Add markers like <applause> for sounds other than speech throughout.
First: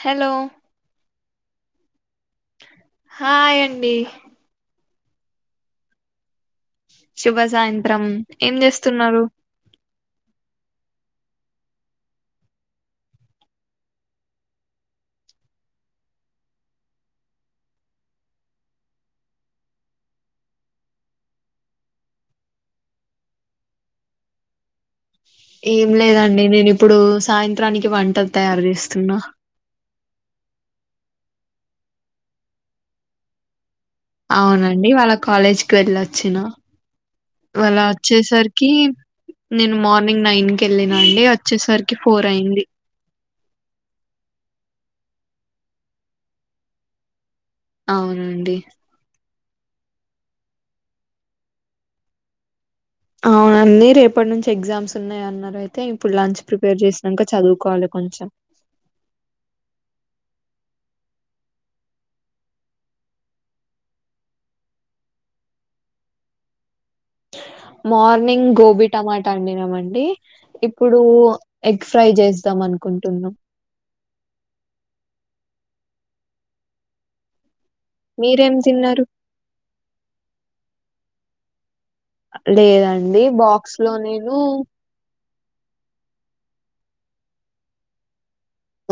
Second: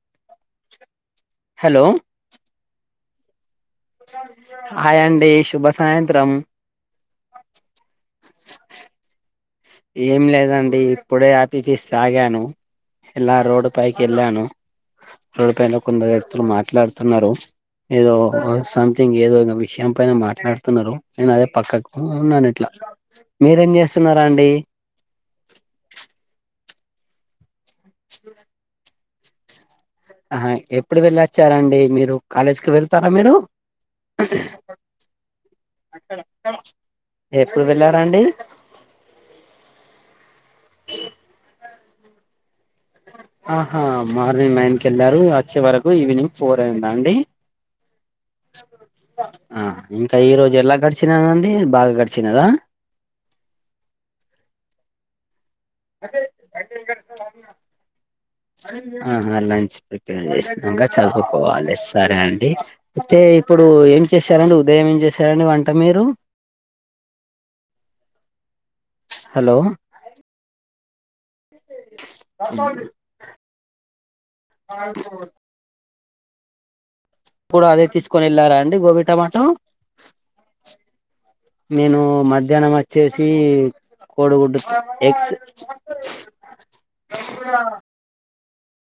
Hello hello హా ఏం హాయండి శుభ సాయంత్రం శుభ సాయంత్రం ఏం చేస్తున్నారు ఏం లేదండి ఇప్పుడే హ్యాపీ తీస్ తగాను ఇలా రోడ్డు పైకి వెళ్ళాను రోడ్ పైన కొందరు వ్యక్తులు మాట్లాడుతున్నారు ఏదో సంథింగ్ ఏదో విషయం పైన మాట్లాడుతున్నారు నేను అదే పక్కకు ఉన్నాను ఇట్లా మీరేం చేస్తున్నారా అండి ఏం లేదండి నేను ఇప్పుడు సాయంత్రం చిానికి వంటలు తయారు చేస్తాారు సున్నా ఆ ఎప్పుడు వెళ్ళొచ్చారండి మీరు కాలేజ్కి వెళ్తారా మీరు అవునండి వాళ్ళ కాలేజ్కి వెళ్ళొచ్చిన ఎప్పుడు వాళ్ళ వెళ్ళారండి వచ్చేసరికి నేను మార్ మార్నింగ్ నైన్ కి వెళ్ళినా అండి వచ్చేసరికి ఫోర్ అయింది ఆహా మార్నింగ్ నైన్ కి వెళ్ళారు వచ్చే వరకు ఈవినింగ్ ఫోర్ అయిందా అండి అవునండి ఆ ఇంకా ఈ రోజు ఎలా గడిచినదండి బాగా గడిచినదా అవునండి రేపటి నుంచి ఎగ్జామ్స్ ఉన్నాయ అన్నారుయితే అయితే ఇప్పుడు లంచ్ ప్రిపేర్ చేసినాక చదువుకోవాలి కొంచెం చేంక చదువుకోవాలి సరే అండి అయితే ఇప్పుడు ఏం చేశారండి ఉదయం ఏం చేశారండి వంట మీరు మార్నింగ్ గోబ బ టమాటా హలో అండినామండి ఇప్పుడు ఎగ్ ఫ్రై చేద్దాం అనుకుంటున్నాం ఇప్పు అదే తీసుకొని మీరేం వెళ్లారా అండి తిన్నారు గోబీ టమాటో నేను మధ్యాహ్నం లేదండి వచ్చేసి బాక్స్ లో నేను కోడిగుడ్డు ఎక్స్ <unintelligible>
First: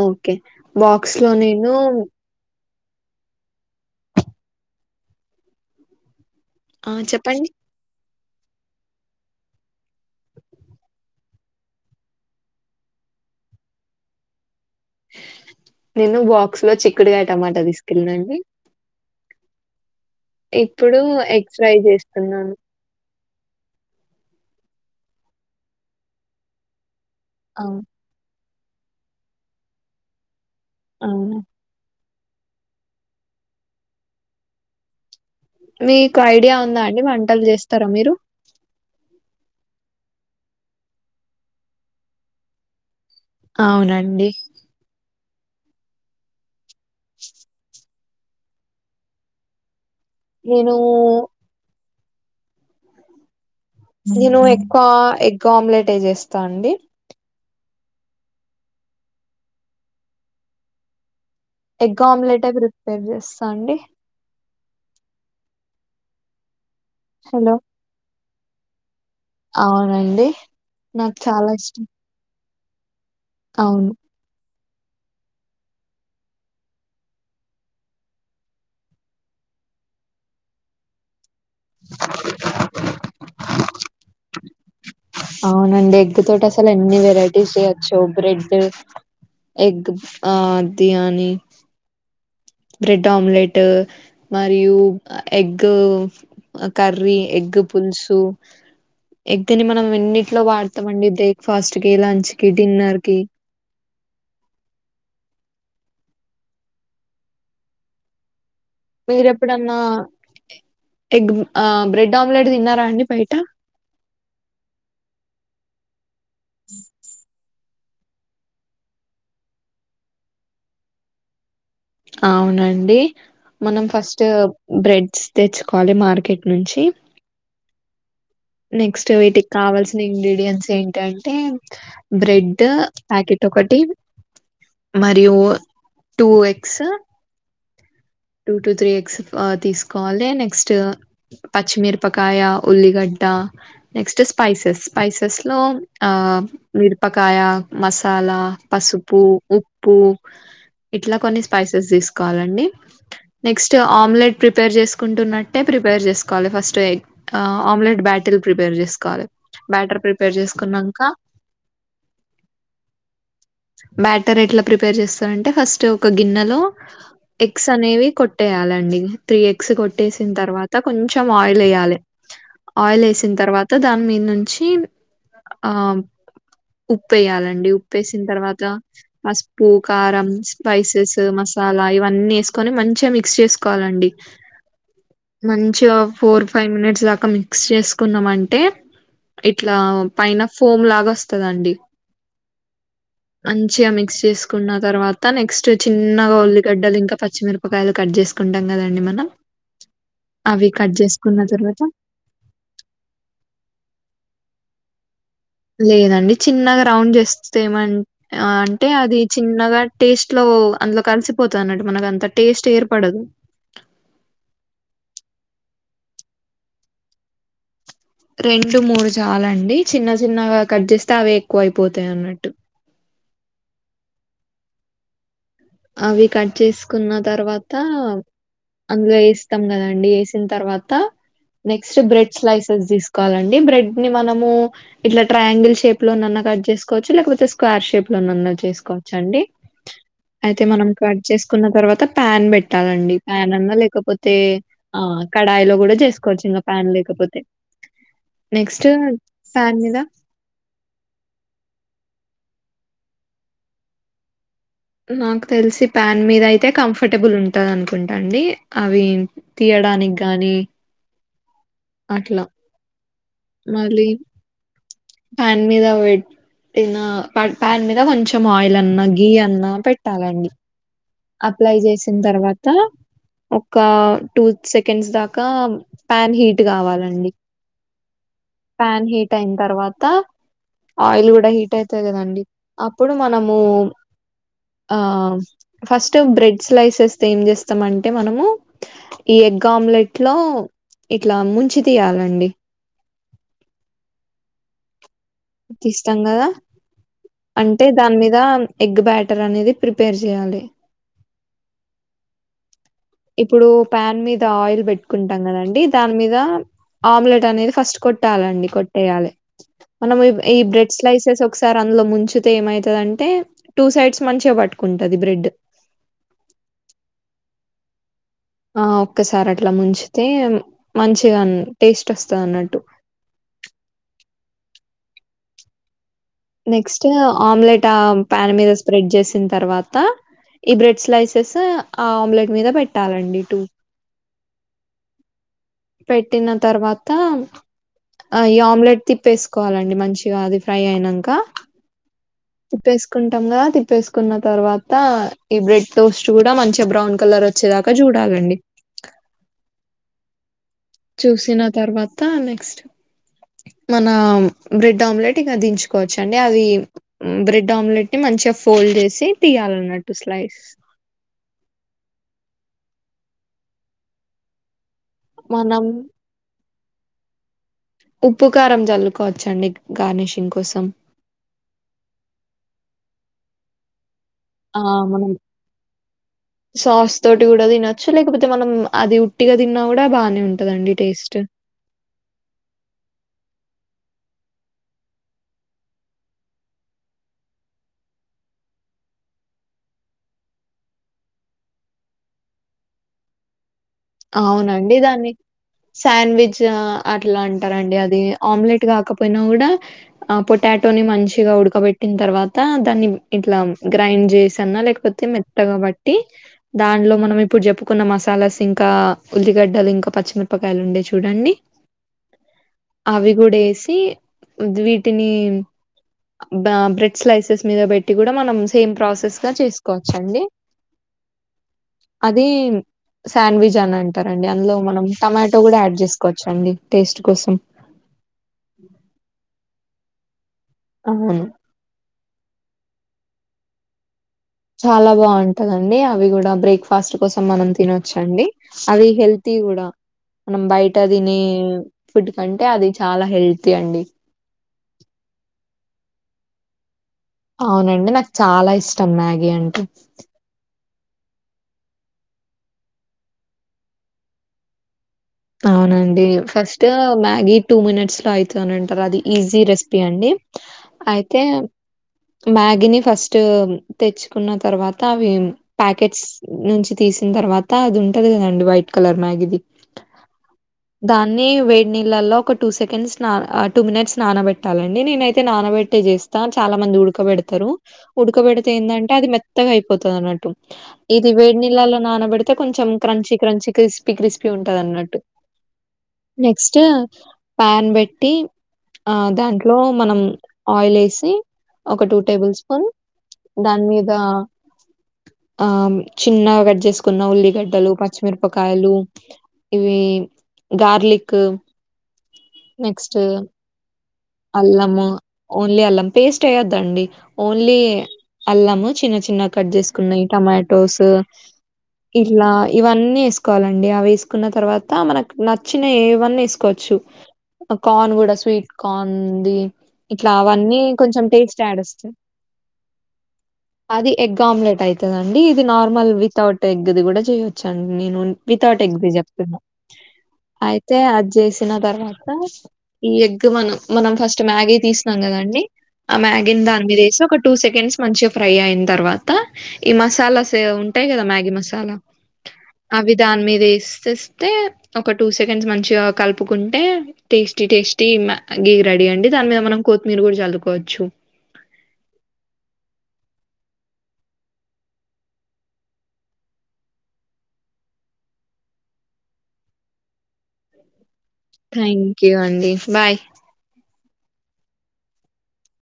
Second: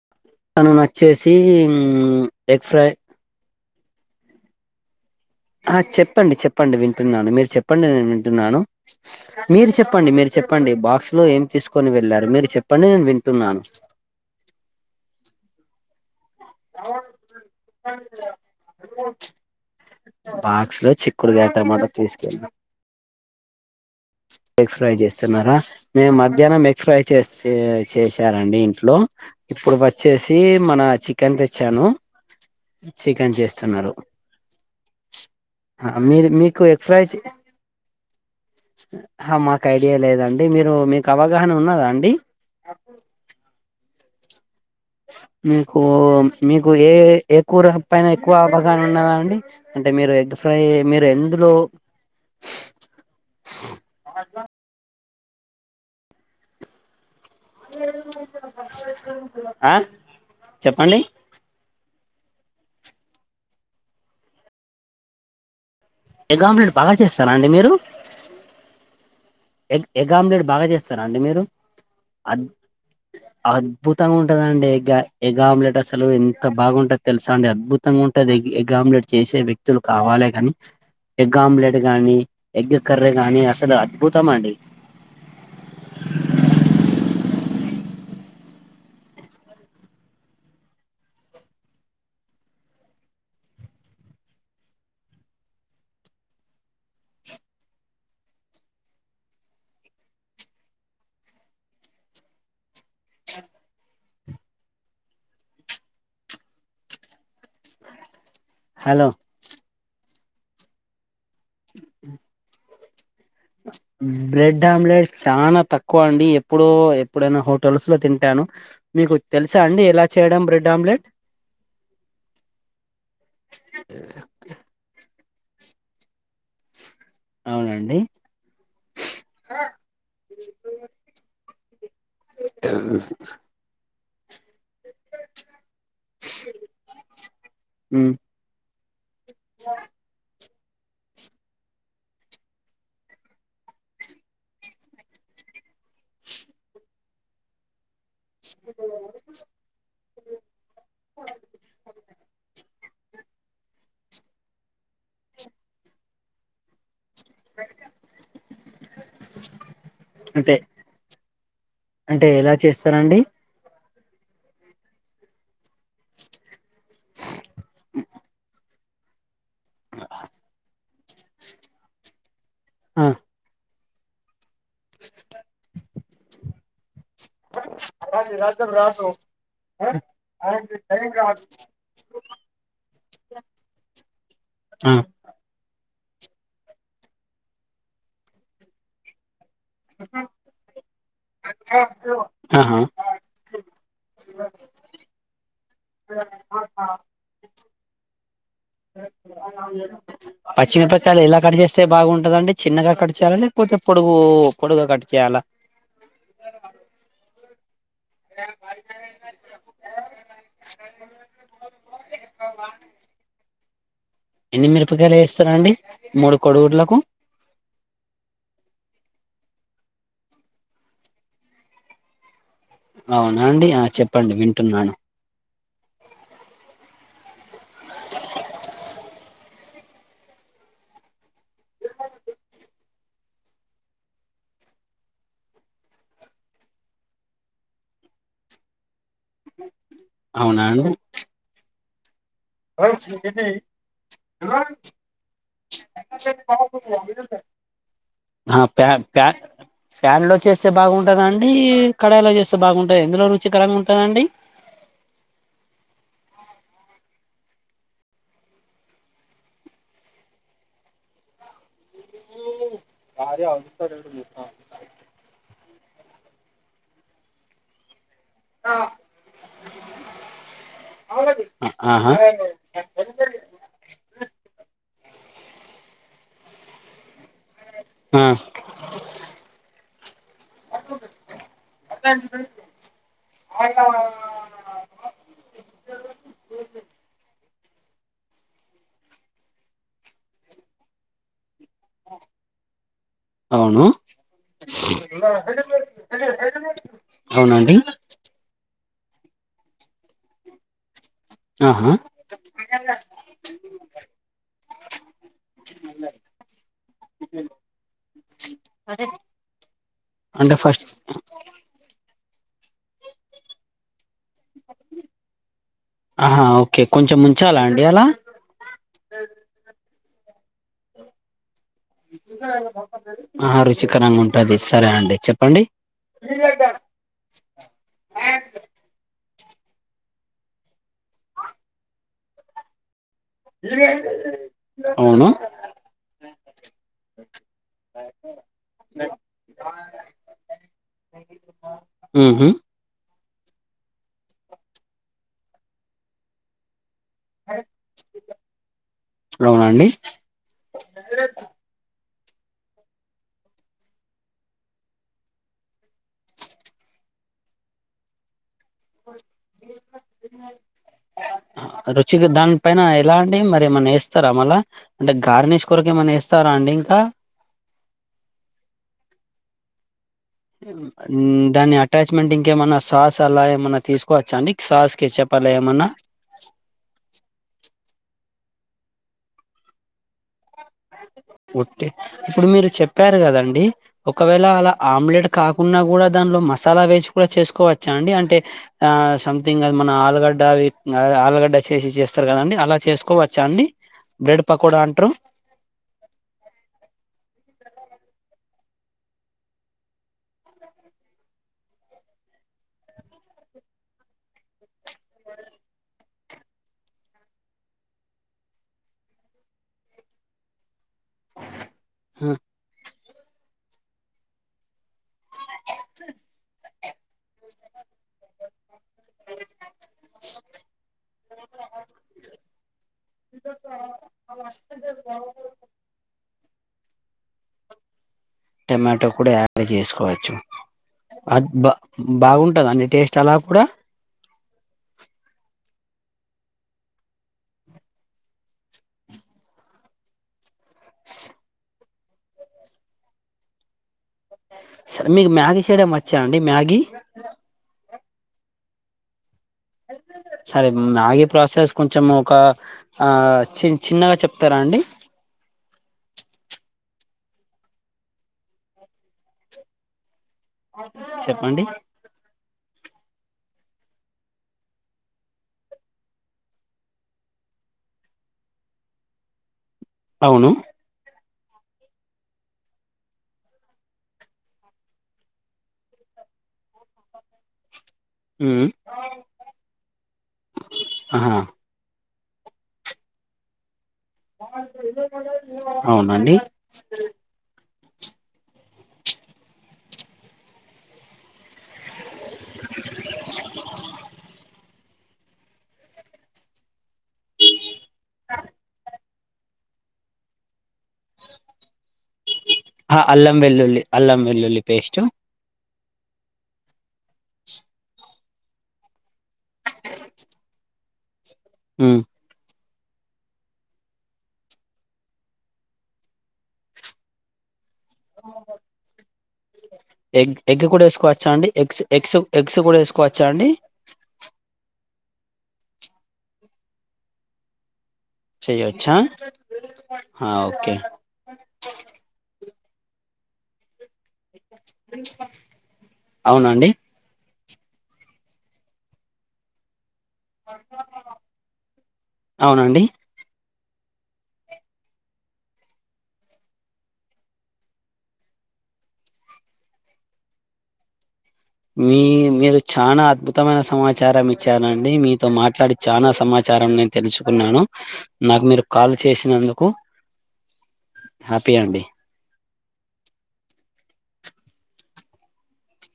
ఓకే తను బాక్స్ లో నచ్చేసి నేను ఏ ఫ్రై ఆ చెప్ చెప్పండి చెప్పండి వింటున్నాను మీరు చెప్పండి నేను న్నా మీరు చెప్పండి మీరు చెప్పండి బాక్స్ లో ఏం తీసుకుొని వెళ్ళారు మీరు చెప్పండి నేను వింటున్నాను నిేను బా బాక్స్ లో చిక్కుడుకాయ టమాటా తీసుకెళ్ళి నా అండి బాక్స్ లో చిక్కుడుగాయ ఎగ్ ఫ్రై టమాట తీసుకెళ్ళి చేస్తున్నాను ఎగ్ ఫ్రై చేస్తున్నారా మేము మధ్యాహ్నం ఎగ్ ఫ్రై చేస్ అవును చేశ అండి ఇంట్లో ఇప్పుడు వచ్చేసి అతే మన అవును చికెన్ తెచ్చాను చికెన్ చేస్తున్నారు మీకు మీరు ఐడియా ఉందా ఎగ్ అండి ఫ్రై వంటలు చేస్తారా మీరు మాకు ఐడియా లేదండి మీరు మీకు అవగాహన ఉన్నదా అండి అవునండి మీకు మీక్ కు ఏ ఏ కూర పైన ఎక్కువ అవగాహన ఉన్నది అండి అంటే మీరు ఎగ్ ఫ్రై నేను మీరు ఎందులో నేను ఎక్కువ ఎగ్ గ్ ఆమ్లెట్ ఏ చేస్తా అండి ఆ చెప్పండి ఎగ్ ఆమ్లెట్ ఏ ప్రిపేర్ చేస్తా అండి ఎగ్ ఆమ్లెట్ బాగా చేస్తారా అండి హలో మీరు ఎగ్ ఎగ్ అవునండి ఆమ్లెట్ బాగా చేస్తారా నాకు అండి మీరు చాలా ఇష్టం అ అవును అద్భుతంగా ఉంటదండి గ్యా ఎగ్ ఆమ్లెట్ అసలు ఎంత బాగుంటాదో తెలుసా అండి అద్భుతంగా ఉంటుంది ఎగ్ ఎగ్ ఆమ్లెట్ చేసే వ్యక్తులు కావాలే కాని ఎగ్ ఆమ్లెట్ గానీ ఎగ్ కర్రీ గానీ అస్ కదా అద్భుతం అండి అవునండి ఎగ్ తోటి అసలు ఎన్ని వెరైటీస్ చెయచ్చు బ్రెడ్ ఎగ్ ఆ ఆది అని బ్రెడ్ ఆమ్లెట్ మరియు ఎగ్ కర్రీ ఎగ్ పులుసు ఎగ్ నీ మనం ఎన్నిట్లో వాడతామండి బ్రేక్ఫాస్ట్ కి లంచ్ కి డిన్నర్ కి హలో మీరు ఎప్పుడన్నా ఎగ్ ఆ బ్రెడ్ ఆమ్లెట్ తిన్నారా అండి బయట బ్రెడ్ ఆమ్లెట్ చాలా తక్కువ అండి ఎప్పుడో ఎప్పుడైనా హోట తులసులో తింటాను మీకు తెలుసా అండి ఎలా చేయడం బ్రెడ్ ఆమ్లెట్ అవునండి మనం ఫస్ట్ బ్రెడ్స్ తెచ్చుకోవాలి మార్కెట్ నుంచి అవునండి నెక్స్ట్ వీటికి కావాల్సిన ఇంగ్రీడియంట్స్ ఏంటంటే బ్రెడ్ ప్యాకెట్ ఒక్కటి మరియు టూ ఎగ్స్ ఉ టూ టూ త్రీ ఎగ్స్ ఆ తీసుకోవాలి నెక్స్ట్ స్ట్ పచ్చమిరపకాయ ఉల్లిగడ్డ నెక్స్ట్ స్పైసస్ స్పైస్ లో ఆ మీరపకాయ మస్ మసాలా పసుపు ఉప్పు ఇట్లా కొన్ని స్పైసెస్ తీసుకోవాలండి నెక్స్ట్ ఆమ్లెట్ ప్రిపేర్ చేసుకుంటున్నట్టే ప్రిపేర్ చేసుకోవాలి ఫస్ట్ ఎగ్ ఆ ఆమ్లెట్ బ్యాటిల్ ప్రిపేర్ చేసుకోవాలి బ్యాటిల్ ప్రిపేర్ అంటే చేసుకున్నాంక అంటే ఎలా చేస్తారండి బ్యాటర్ ఎట్ల ప్రిపేర్ చేస్తారంటే ఫస్ట్ ఒక గిన్నెలో అనేవి కొట్టేయాలండి త్రీ ఎగ్స్ కొట్టేసిన్ తర్వాత కొంచం ఆయిల్ ఎయ్యాలి ఆయిల్ ఆ ఏసిన తర్వాత దాని మీద్ నుంచి ఆ ఉప్పు ఏయాలండి ఉప్పు వేసిన తర్వాత పసుపు కారం స్పైసెస్ మసాలా ఇవన్నీ వేసు మంచీగా మిక్స్ చెస్కోవలండి ఆ మంచి ఫోర్ ఫైవ్ మినిట్స్ దాకా మిక్స్ చేసుకున్నాం అంటే ఇట్లా పైన ఫోమ్ లాగా వస్తదండి ఆహా మంచిగా మిక్స్ చేసుకున్న తర్వాత నెక్స్ట్ చిన్నగా ఉల్లిగడ్డలు ఇంకా పచ్చిమిరపకాయలు కట్ చేసు అవి పచ్చి కట్ మిరపకాయలు ఎలా చేసుకున్న తర్వాత కట్చేస్తే బాగుంటదండి చిన్నగా కట్ చేయాల లేకపోతే పొడుగూ పొడుగ కట్ చేయాల లేదండి చిన్నగా రౌండ్ చేస్తే ఏమన్ ఆ అంటే అది చిన్నగా టేస్ట్ లో అందులో కలిసిపోత అన్నట్టు మనకు అంత టేస్ట్ ఏర్పడదు ఎన్ని మిరపకాయలు ఏస్తరండి మూడు కోడుగుడ్లకు రెండు మూడు చాలండి చిన్న చిన్నగా కట్ చేస్తే అవే ఎక్కువ అయిపోతాయి అన్నట్టు అవునా అండి ఆ చెప్పండి వింటున్నాను అవి కట్ చేసుకున్న తర్వాత అందులో ఏస్తాం కదండి వేసిన తర్వాత నెక్స్ట్ బ్రెడ్ స్లైసెస్ తీసుకోవాలండి బ్రెడ్ ని మనము ఇట్లా ట్రయాంగిల్ షేప్ లోనన్నా కట్ చేసుకోవచ్చు లేకపోతే స్క్వేర్ షేప్ లోనన్నా చేసుకోవచ్చు అండి అయితే అవునా మనం అండి కట్ చేసుకున్న తర్వాత పాన్ బెట్టాలండి. పాన్ అన్నా లేకపోతే ఆ! కడాయిలో గూడా జేసుకోవచ్చు ఇంగ పాన్ లేకపోతే. ఆ నెక్స్ట్ ప్యా ప్య ప్య పాన్ మీద ప్యాన్లో చేస్తే బాగుంటద అండి కడాయిలో చేస్తే బాగుంట ఎందులో రుచికరంగా ఉంటదండి నాకు తెలిసి ప్యాం మీద అయితే కంఫర్టబుల్ ఉంటుంది అనుకుంటా అండి అవి తీయడానికి గానీ అట్లా భార అఔ మళ్ళీ పాన్ మీద పెట్టిన పన్ మీద కొంచెం ఎం ఆయిల్ అన్నా గి అన్నా పెట్టాలండి అప్లై ఆహా చేసిన తర్వాత ఒక టూ సెకండ్స్ దాకా ఇకా ప్యాన్ హీట్ కావాలండి ఆ ప్యాన్ హీట్ అయిన తర్వాత ఆయిల్ కూడా హీట్ అయితాయి కదండి అప్పుడు మనము ఆ ఫస్ట్ బ్రెడ్ స్లైసెస్ ఏం చేస్తామంటే మనము ఈ ఎగ్ ఆమ్లెట్ లో ఇట్లా ము మంచి తీయాలండి అవును తెస్తాం కదా అవునండి అంటే దాని మీద ఎగ్ బ్యాటర్ అనేది ప్రిపేర్ చేయాలి ఆహా ఇప్పుడు ప్యాన్ మీద ఆయిల్ పెట్టుకుంటాం కదండి దాని మీద ఆమ్లెట్ అనేది ఫస్ట్ కొట్టాలండి కొట్టేయాలి మనం అంటే ఈ ఫస్ట్ బ్రెడ్ స్లైసెస్ ఒకసారి అందులో ముంచ ఏమైతుంది అంటే టూ సైడ్స్ మంచిగా పట్టుకుంటది బ్రెడ్ ఆ ఓకే కొంచెం ఉంచాలా అండి అలా ఆ ఒక్కసారి అట్లా ముంచితే మంచిగా టేస్ట్ వస్తదన్నట్టు ఆ రుచికరంగా ఉంటుది సరే అండి చెప్పండి నెక్స్ట్ ఆమ్లెట్ ఆ ప్యాన్ మీద స్ప్రెడ్ చేసింది తర్వాత ఈ బ్రెడ్ స్లైసెస్ ఆ ఆమ్లెట్ మీద పెట్ట <inaudible> అవునా పెట్టిన తర్వాత ఈ ఆమ్లెట్ తిప్పేసుకోవాలండి మంచిగా అది ఫ్రై అయినాక ఉహు తిప్పేసుకో కుాం కదా తిప్పేసుకున్న తర్వాత ఈ బ్రెడ్ టోస్ట్ కూడా మంచి బ్రౌ కలర్ వచ్చేదాకా చూడాలండి అవునండి చూసిన తర్వాత నెక్స్ట్ మన బ్రెడ్ ఆమ్లెట్ ఇక దించుకోవచ్చండి అది బ్రెడ్ ఆమ్లెట్ ని మంచిగా ఫోల్డ్ చేసి తీయాలానటు స్లైస్ రుచికి దాని పైన ఎలా అంటిడి మరి ఏమన్నా వేస్తారా మలా అంటే గార్నిష్ మనం కొరకు ఏమన్నా ఇస్తాండికా ఆ ఉప్పు కారం జల్లుకోవచ్చండి దాని అటాచ్మెంట్ ఇంకేమ సాస్ అలా ఏమ తీసు ఆ మనం సాస్ తోటి కూడా తిన లేకపోతే మనం అది ఉట్టిగా తిన్నా కూడా బానే ఉంటుంది ట్టే ఇప్పుడు మీరు చెప్పారు కదండి ఒకవేళ అలా ఆమ్లెట్ కాకుండా కూడా దానిలో మసాలా వేసి కూడా చేసుకోవచ్చా అండి అంటే ఆ సంథింగ్ అది మన ఆలుగడ్డ ఆలుగడ్డ చేసి చేస్తారు కదండి అలా చేసుకోవచ్చా అండి బ్రెడ్ పకోడా అవునండి అంటారు దాన్ని శాండ్విచ్ అట్లా అంటారుండి అది ఆమ్లెట్ కాకపోయినా కూడా పొటాటో మంచిగా ఉడకబెట్టి తర్వాత దాన్ని ఇట్లా గ్రైండ్ చేశాన్న లేకపోతే మెత్తగా బట్టి దానిలో మనం ఇంకా ఉల్లిగడ్డలు ఇంకా పచ్చిమిరపకాయలు ఉండే చూడండి అవి కూడా వేసి టీ <unintelligible> తానేం బ బ్రెడ్ స్లైసాస్ మీద పెట్టి కూడా మనం సేమ్ ప్రాసెస్ గా చేసుకోవచ్చండి అది సాండ్విజ్ అని అంటారు అండి అందులో మనం టొమాటో కూడా యాడ్ చేసుకోవచ్చ అండి టేస్ట్ కోసం టొమాటో కూడా యాడ్ చేసుకో కోవచ్చు అవును అది బా బాగుంటద అండి టేస్ట్ అలా కూడా చాలా బాగుంటందండి అవి కూడా బ్రేక్ఫాస్ట్ కోసం మనం తినొచ్చండి అది హెల్తీ కూడా మనం బయట తినే ఫుడ్ కంటే అది చాలా హెల్తీ అండి సరే మీకు మ్యాగీ చేయడం వచ్చా అండి మ్యాగీ అవునండి నాకు చాలా ఇష్టం మ్యాగీ అంటె సరే మ్యాగీ ప్రాసెస్ కొంచెం ఒక ఆ చి చిన్నగా చెప్తారా అండి అవునండి ఫస్ట్ మ్యాగీ టూ మినిట్స్ లో అవుతు అనింటారు అది ఈజీ రెసిపీ అండి అయితే చెప్పండి మ్యా దిన్ని ఫస్ట్ తెచ్చుకున్న తర్వాత అవి ప్యాకెట్స్ నుంచి తీసిన తర్వాత అది ఉంటది కదండి వైట్ కలర్ మ్యాగది అవును దాన్ని వేడి నీళ్ళల్లో ఒక టూ సెకండ్స్ నా టూ మినిట్స్ నానబెట్టాలండి నేనైతే నానబెట్టే చేస్తా చాలా మంది ఊడకబేడతారు మ్మ్. ఉడకబెడితే ఏందంటే అది మెత్తగా అయిపోతుంది అన్నట్టు ఇది ఆహా వేడి నీళ్ళలో నానబడితే కొంచం క్రంచి క్రంచి క్రి క్రిస్పీ ఉంటది అన్నట్టు అవునండి ప్యాన్ పెట్టి ఆ దాంట్లో మనం ఆయిల్ వేసి ఒక టూ టేబుల్ స్పూన్ దాని మీద ఆ చిన్న కట్ చేస్ న్న ఉల్లిగడ్డలు పచ్చిమిరపకాయలు ఇవి గార్లిక్ ఆ నెక్స్ట్ అల్లం వెల్లుల్లి అల్లం వెల్లుల్లి పేస్ట్ అల్లము ఓన్లీ అల్లం పేస్ట్ ఏయద్దండి ఓన్లీ అల్లము చిన్న చిన్నగ్ కట్ చేసుకున్నయి టమాటోస్ ఇల్లా ఇవన్నీ వేసుకోవాలండి అవి వేసుకున్న తర్వాత మనకు నచ్చినవి ఏవన్న వేసుకోవచ్చు అ కార్న్ కూడా స్వీట్ కార్న్ది ఇట్లా ఎగ్ ఎగ్ అవన్నీ కూడా కొంచం వేసుకోవచ్చా అండి టేస్ట్ యాడ్ ఎగ్స్ వస్తది ఎగ్స్ ఎగ్స్ కూడా వేసుకోవచ్చా అండి అది ఎగ్ ఆమ్లెట్ అయిత్ తదండి ఇది నార్మల్ వితౌట్ ఎగ్ది కూడా చేయొచ్చండి. నేను వితౌట్ చెయొచ్చా ఎగ్ది చెప్తున్న ఓకే అయితే అది చేసిన తర్వాత ఈ ఎగ్ మనం మనం ఫస్ట్ మ్యాగీ తీస్న్నాం కదండి ఆ మ్యాగీని అవునండి దాని మీద వేసి ఒక టూ సెకండ్స్ మంచిగ ఫ్రై అయ్యిన తర్వాత ఈ మసాలాస్ ఉంటాయి కదా మ్యాగీ మసాలా అవునండి అవి దాని మీద వే వేస్తేస్తే ఒక టూ సెకండ్స్ మంచిగా కలుపుకుంటే టేస్టీ టేస్టీ మ్యా గీ రెడీ అండి దాని మీద మనం కొతీమీర కూడా చల్లుకోచ్చు. మీ మీరు చానా అద్భుతమైన సమాచారం ఇచ్చారండి. మీతో మాట్లాడి చానా సమాచారం నేను తెలుసుకున్నాను. నాకు మీరు కాల్ చేసినందుకు హ్యాపీ అండి థ్యాంక్ యూ అండి బాయ్